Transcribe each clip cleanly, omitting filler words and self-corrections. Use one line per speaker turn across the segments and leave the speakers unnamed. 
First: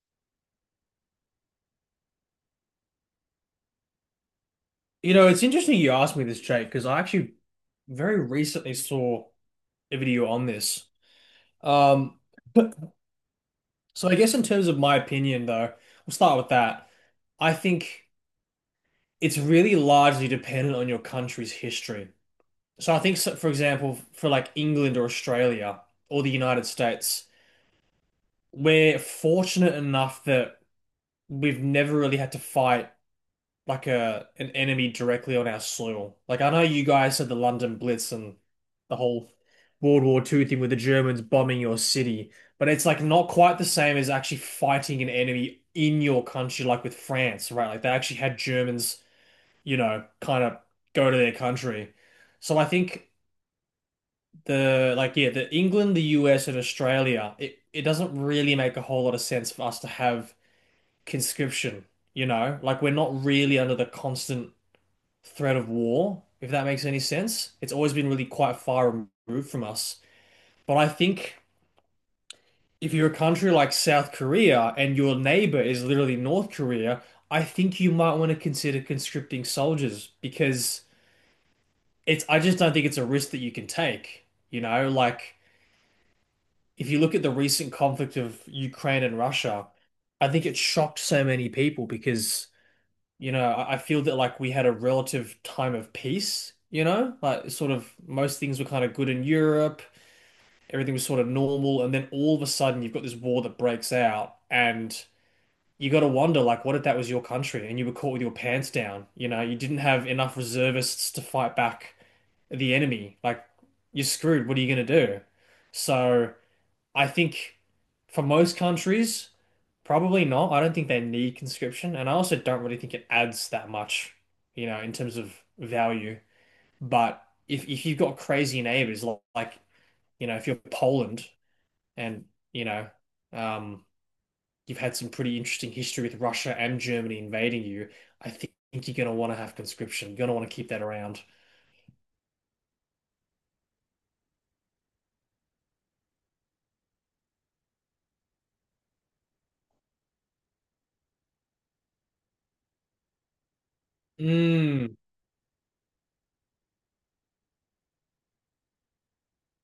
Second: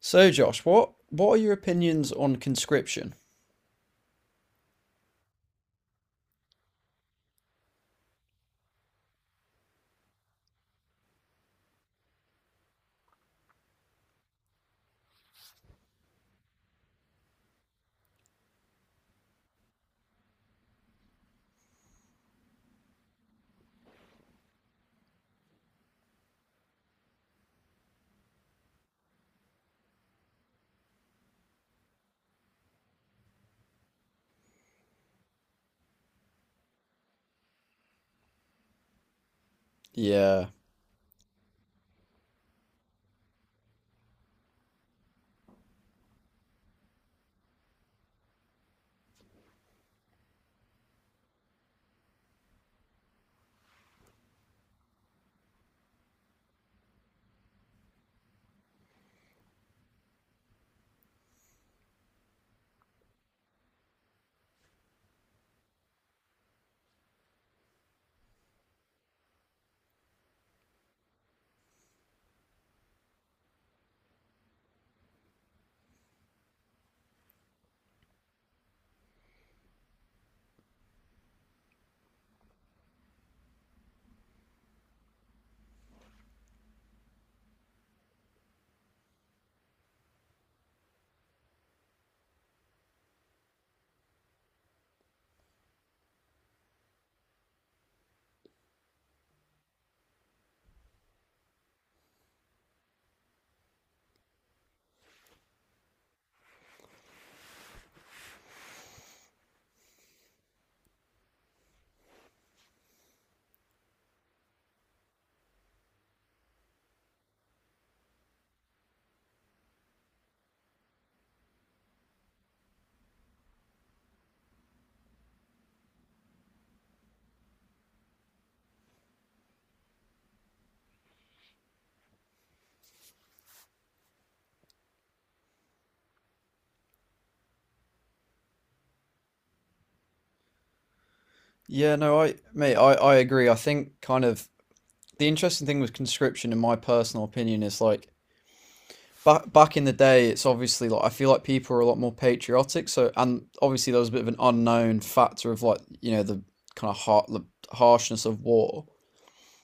So, Josh, what are your opinions on conscription?
You know, it's interesting you asked me this, Jake, because I actually very recently saw a video on this. Um, but so I guess in terms of my opinion, though, we'll start with that. I think it's really largely dependent on your country's history. So I think, so, for example, for like England or Australia or the United States, we're fortunate enough that we've never really had to fight like a an enemy directly on our soil. Like I know you guys had the London Blitz and the whole World War Two
Yeah.
thing with the Germans bombing your city, but it's like not quite the same as actually fighting an enemy in your country, like with France, right? Like they actually had Germans, you know, kind of go to their country. So I think the like yeah, the England, the US, and Australia, it doesn't really make a whole lot of sense for us to have conscription, you know? Like we're not really under the constant threat of war, if that makes any sense. It's always been really quite far removed from us. But I think if you're a country like South Korea and your neighbor is literally North Korea, I think you might want to consider conscripting soldiers because I just don't think it's a risk that you can take. You know, like if you look at the recent conflict of Ukraine and Russia, I think it shocked so many people because you know, I feel that like we had a relative time of peace, you know, like sort of most things were kind of good in Europe, everything was sort of normal, and then all of a sudden you've got this war that breaks out, and you got to wonder like, what if that was your country and you were caught with your pants down? You know, you didn't have enough reservists to fight back the enemy. Like, you're screwed. What are you gonna do? So. I think for most countries, probably not. I don't think they need conscription, and I also don't really think it adds that much, you know, in terms of value. But if you've got crazy neighbors like, you know, if you're Poland and you know, um, you've had some pretty interesting history with Russia and Germany invading you, I think you're going to want to have conscription. You're going to want to keep that around.
Yeah, no, I mate, I agree. I think kind of the interesting thing with conscription, in my personal opinion, is like back in the day. It's obviously like I feel like people are a lot more patriotic. So and obviously there was a bit of an
Mm,
unknown factor of like you know the kind of har the harshness of war.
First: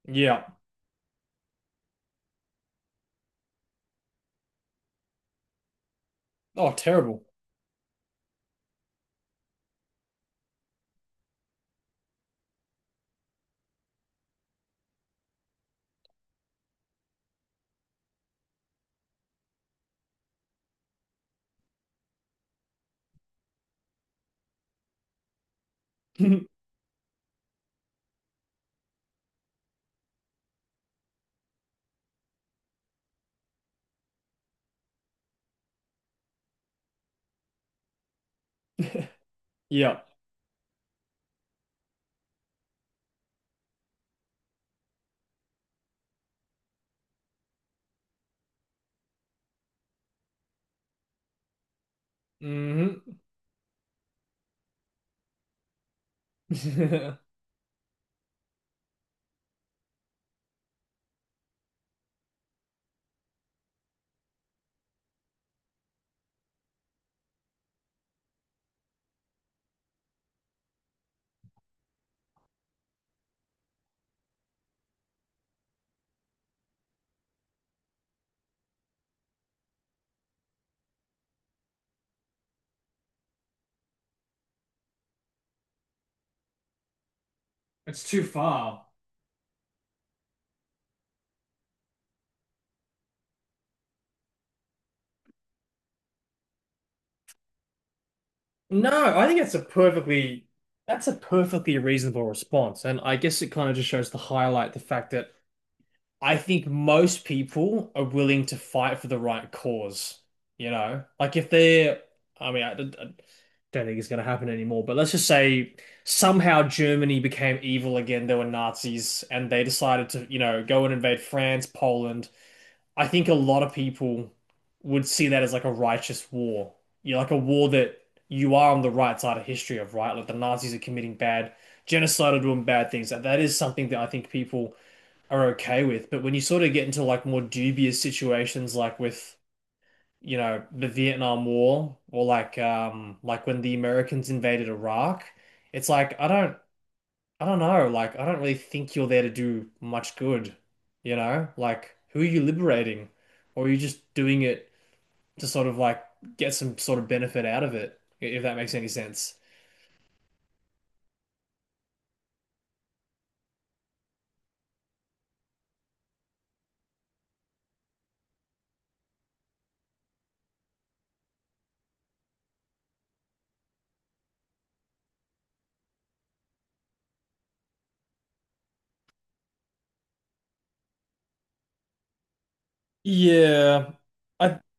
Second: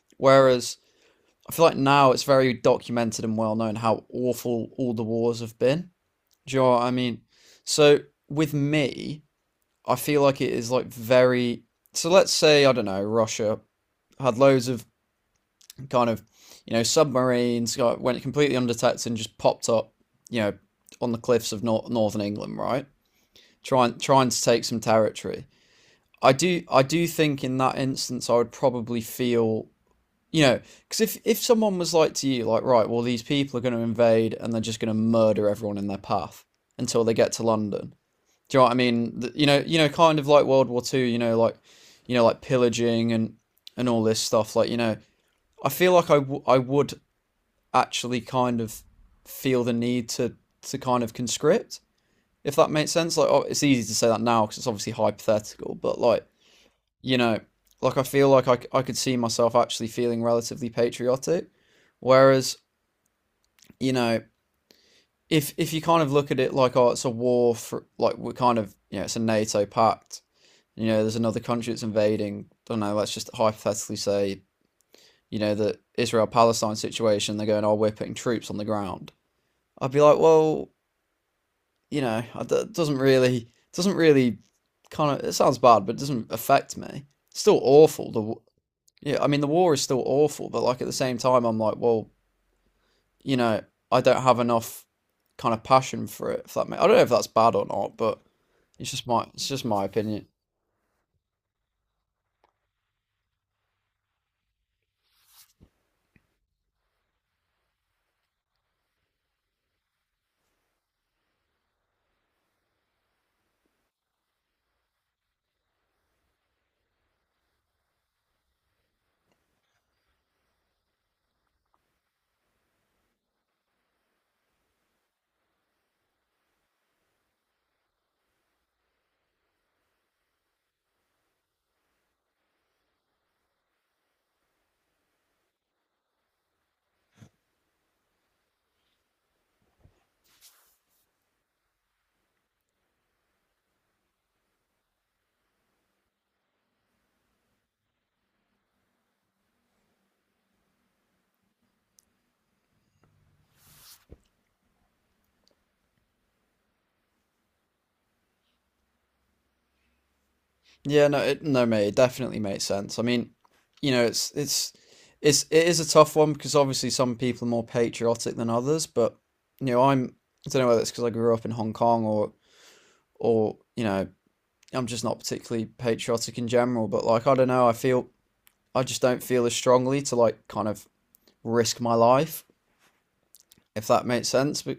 yeah.
Whereas I feel like now it's very documented and well known how awful all the wars have been. Do you know
Oh,
what I mean?
terrible.
So with me, I feel like it is like very. So let's say, I don't know, Russia had loads of kind of you know submarines, went completely undetected and just popped up you know on the cliffs of northern England, right, trying to take some territory. I do I do think in that instance I would probably feel, you know, because if someone was like to you like, right, well, these people are going to invade and they're just going to murder everyone in their path until they get to London, do you know what I mean? You know,
Yeah.
kind of like World War Two. You know, like pillaging and all this stuff. Like, you know, I feel like I would actually kind of feel the need to kind of conscript, if that makes sense.
Hmm.
Like, oh, it's easy to say that now because it's obviously hypothetical, but like, you know, like I feel like I could see myself actually feeling relatively patriotic, whereas you know. If you kind of look at it like, oh, it's a war for like we're kind of you know it's a NATO pact, you know, there's another country that's invading. I don't know, let's just hypothetically say, you know, the Israel Palestine situation, they're going, oh, we're putting troops on the ground. I'd be like, well, you know, it doesn't really kind of, it sounds bad, but it doesn't affect me. It's still
It's
awful.
too
The,
far.
yeah, I mean, the war is still awful, but like at the same time, I'm like, well, you know, I don't have enough kind of passion for it. If I don't know if that's bad or not, but it's just
No, I think
it's
that's a
just my opinion.
perfectly reasonable response. And I guess it kind of just shows to highlight the fact that I think most people are willing to fight for the right cause, you know? Like if they're I mean, I don't think it's going to happen anymore, but let's just say somehow Germany became evil again. There were Nazis and they decided to, you know, go and invade France, Poland. I think a lot of people would see that as like a righteous war. You're like a war that you are on the right side of history of, right? Like the Nazis are committing bad genocide or doing bad things. That is something that I think people are okay with. But when you sort of get into like more dubious situations, like with you know the Vietnam War or like when the Americans invaded Iraq, it's like I don't know. Like, I don't really think you're there to do much good, you know? Like, who are you liberating? Or are you just doing it to sort of like get some sort of benefit out of it, if that makes any sense?
Yeah, no, it, no, mate, it definitely makes sense. I mean, you know, it's it's it is a tough one because obviously some people are more patriotic than others, but you know, I'm I don't know whether it's because I grew up in Hong Kong or you know, I'm just not particularly patriotic in general, but like I don't know, I feel I just don't feel as strongly to like kind of risk my life, if
Yeah,
that makes
I
sense. But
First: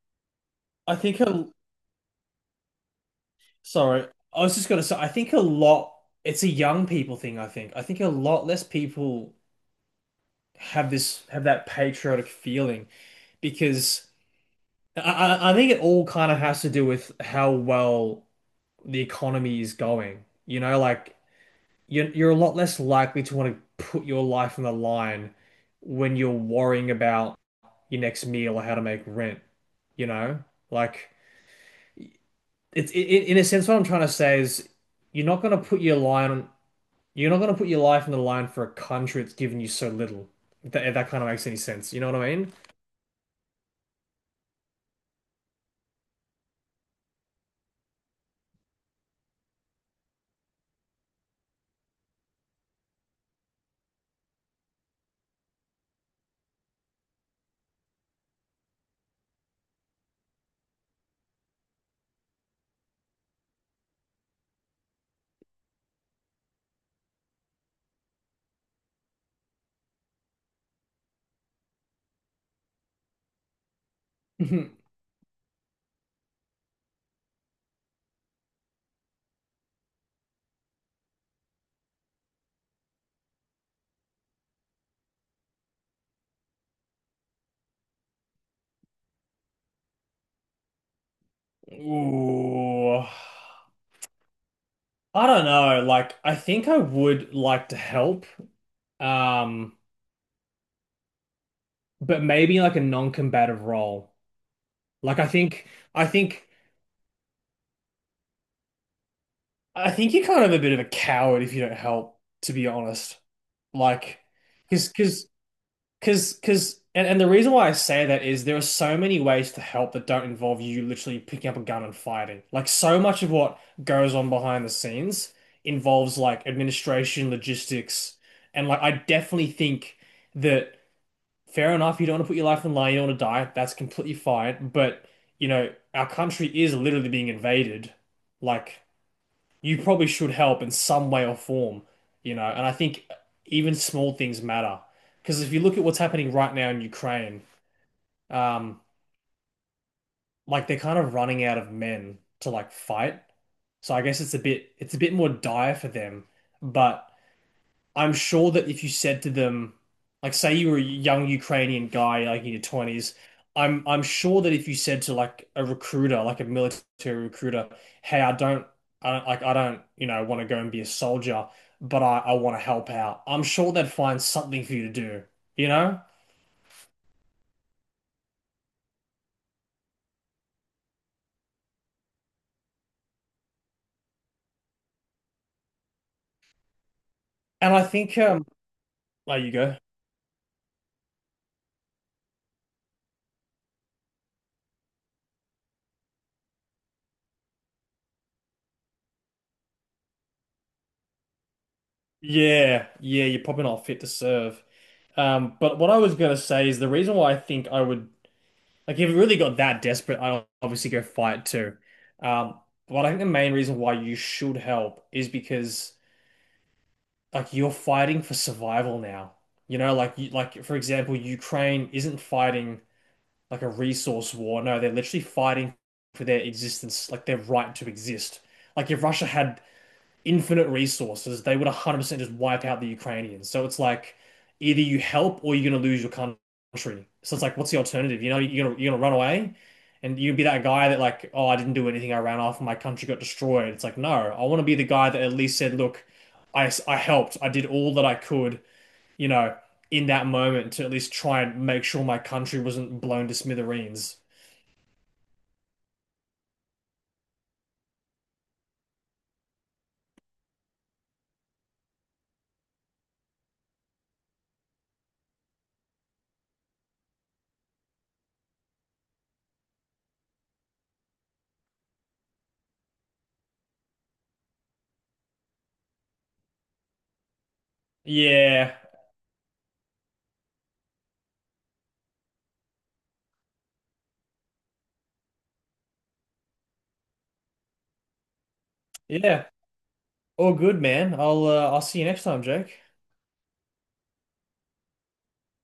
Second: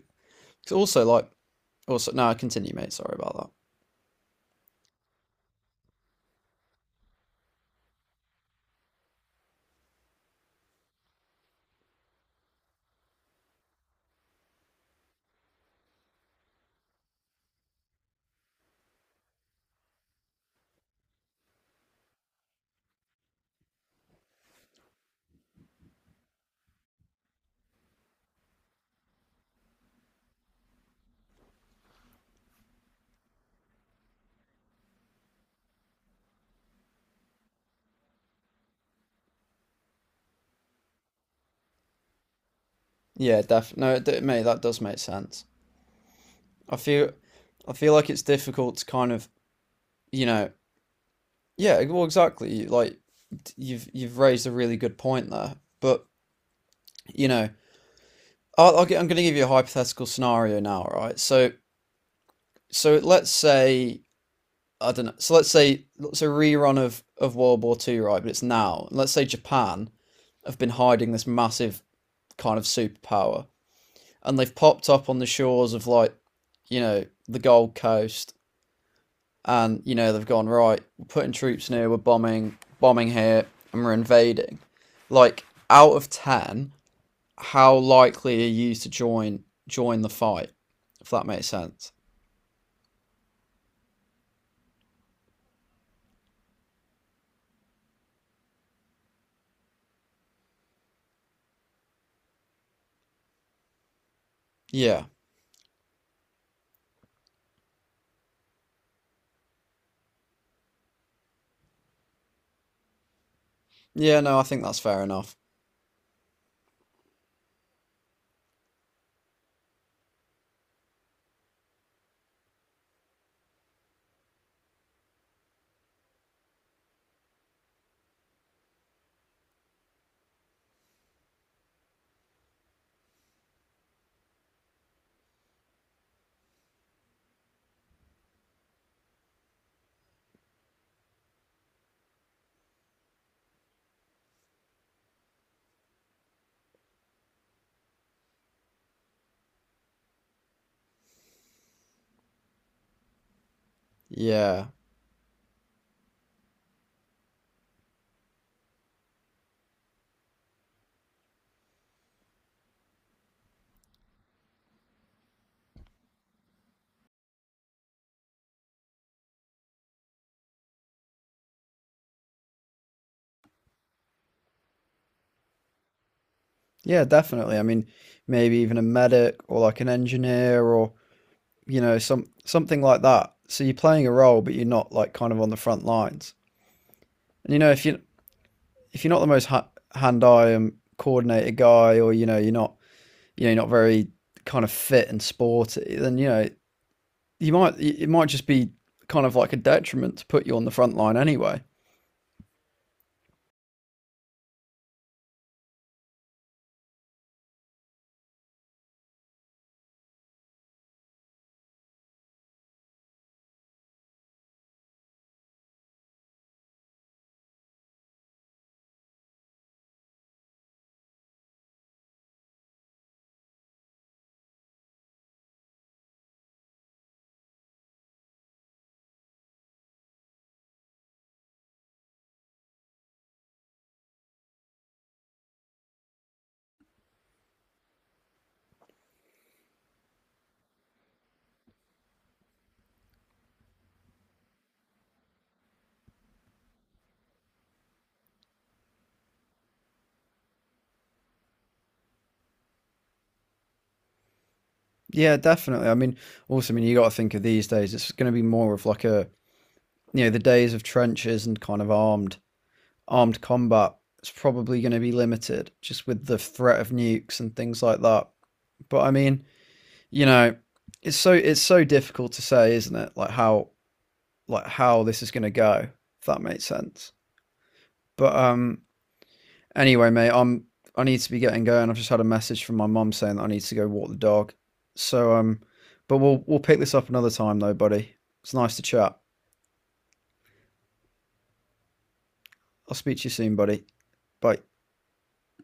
it's
I
also
think
like
a
also no, continue, mate. Sorry about that.
sorry. I was just gonna say, I think a lot, it's a young people thing, I think. I think a lot less people have that patriotic feeling because I think it all kind of has to do with how well, the economy is going. You know, like you're a lot less likely to want to put your life on the line when you're worrying about your next meal or how to make rent. You know, like in a sense what I'm trying to say is you're not going to put your line you're not going to put your life on the line for a country that's given you so little. If that kind of makes any sense, you know what I
Yeah, def no, mate, that does make sense. I feel I feel like it's difficult to kind of you know, yeah, e, well, exactly. Like you've raised a really good point there. But you know, I'm going to give you a hypothetical scenario now, right? So let's say, I don't know. So let's say it's a rerun of World War Two, right? But it's now. Let's say Japan have been hiding this massive kind of superpower, and they've
mean?
popped up on the shores of like you know the Gold Coast, and you know they've gone, right, we're putting troops near. We're bombing here, and we're invading. Like, out of ten, how likely are you to join the fight? If that makes sense.
Ooh, I don't know. Like, I think I would like to help. Um, but maybe like a non-combative role.
Yeah.
Like I think I think you're kind of a bit of a coward if you don't help, to be honest.
Yeah.
Like,
No, I think that's
because
fair
because
enough.
and the reason why I say that is there are so many ways to help that don't involve you literally picking up a gun and fighting. Like so much of what goes on behind the scenes involves like administration, logistics, and like I definitely think that fair enough, you don't want to put your life on the line, you don't want to die. That's completely fine. But, you know, our country is literally being invaded. Like, you probably should help in some way or form, you know. And I think even small things matter. Because if you look at what's happening right now in Ukraine, um, like they're kind of running out of men to like fight. So I guess
Yeah.
it's a bit more dire for them. But I'm sure that if you said to them, like say you were a young Ukrainian guy like in your 20s, I'm sure that if you said to like a recruiter, like a military recruiter, hey, I don't like I don't, you know, want to go and be a soldier, but I want to help out. I'm sure they'd find something for you to do, you know?
Yeah, definitely. I mean, maybe even a medic or like an engineer or you know some something like that. So you're playing a role, but you're not like kind of on the front lines. And you know,
And I
if you
think
if you're not the
there
most
you go.
hand-eye and coordinated guy, or you know, you're not you know, you're not very kind of fit and sporty, then you know you might it might just be kind of like a detriment to put you on the front line anyway.
Yeah, yeah, you're probably not fit to serve. But what I was gonna say is the reason why I think I would like if it really got that desperate, I'd obviously go fight too. Um, but I think the main reason why you should help is because like you're fighting for survival now. You know, like for example, Ukraine isn't fighting like a resource war. No, they're literally fighting for their existence, like their right to exist. Like if Russia had infinite resources, they would 100% just wipe out the Ukrainians. So it's like either you help or you're going to lose your country. So it's like, what's the alternative? You know, you're going to run away and you be that guy that like, oh, I didn't do anything. I ran off and my country got destroyed. It's like, no, I want to be the guy that at least said, look, I helped. I did all that I could, you know, in that moment to at least try and make sure my country wasn't blown to smithereens.
Yeah, definitely. I mean, also, I mean, you got to think of these days. It's going to be more of like a you know the days of trenches and kind of armed combat. It's probably going to be limited just with the threat of nukes and things like that. But I mean, you know, it's so difficult to say, isn't it? Like how this is going to go. If that makes sense. But
Yeah.
anyway, mate, I'm I need to be getting going. I've just had a message from my mum saying that I need to go walk the dog. So but we'll pick this up another time though, buddy. It's nice to chat.
Yeah. All good, man. I'll see you next time, Jake.
I'll speak to you soon, buddy. Bye.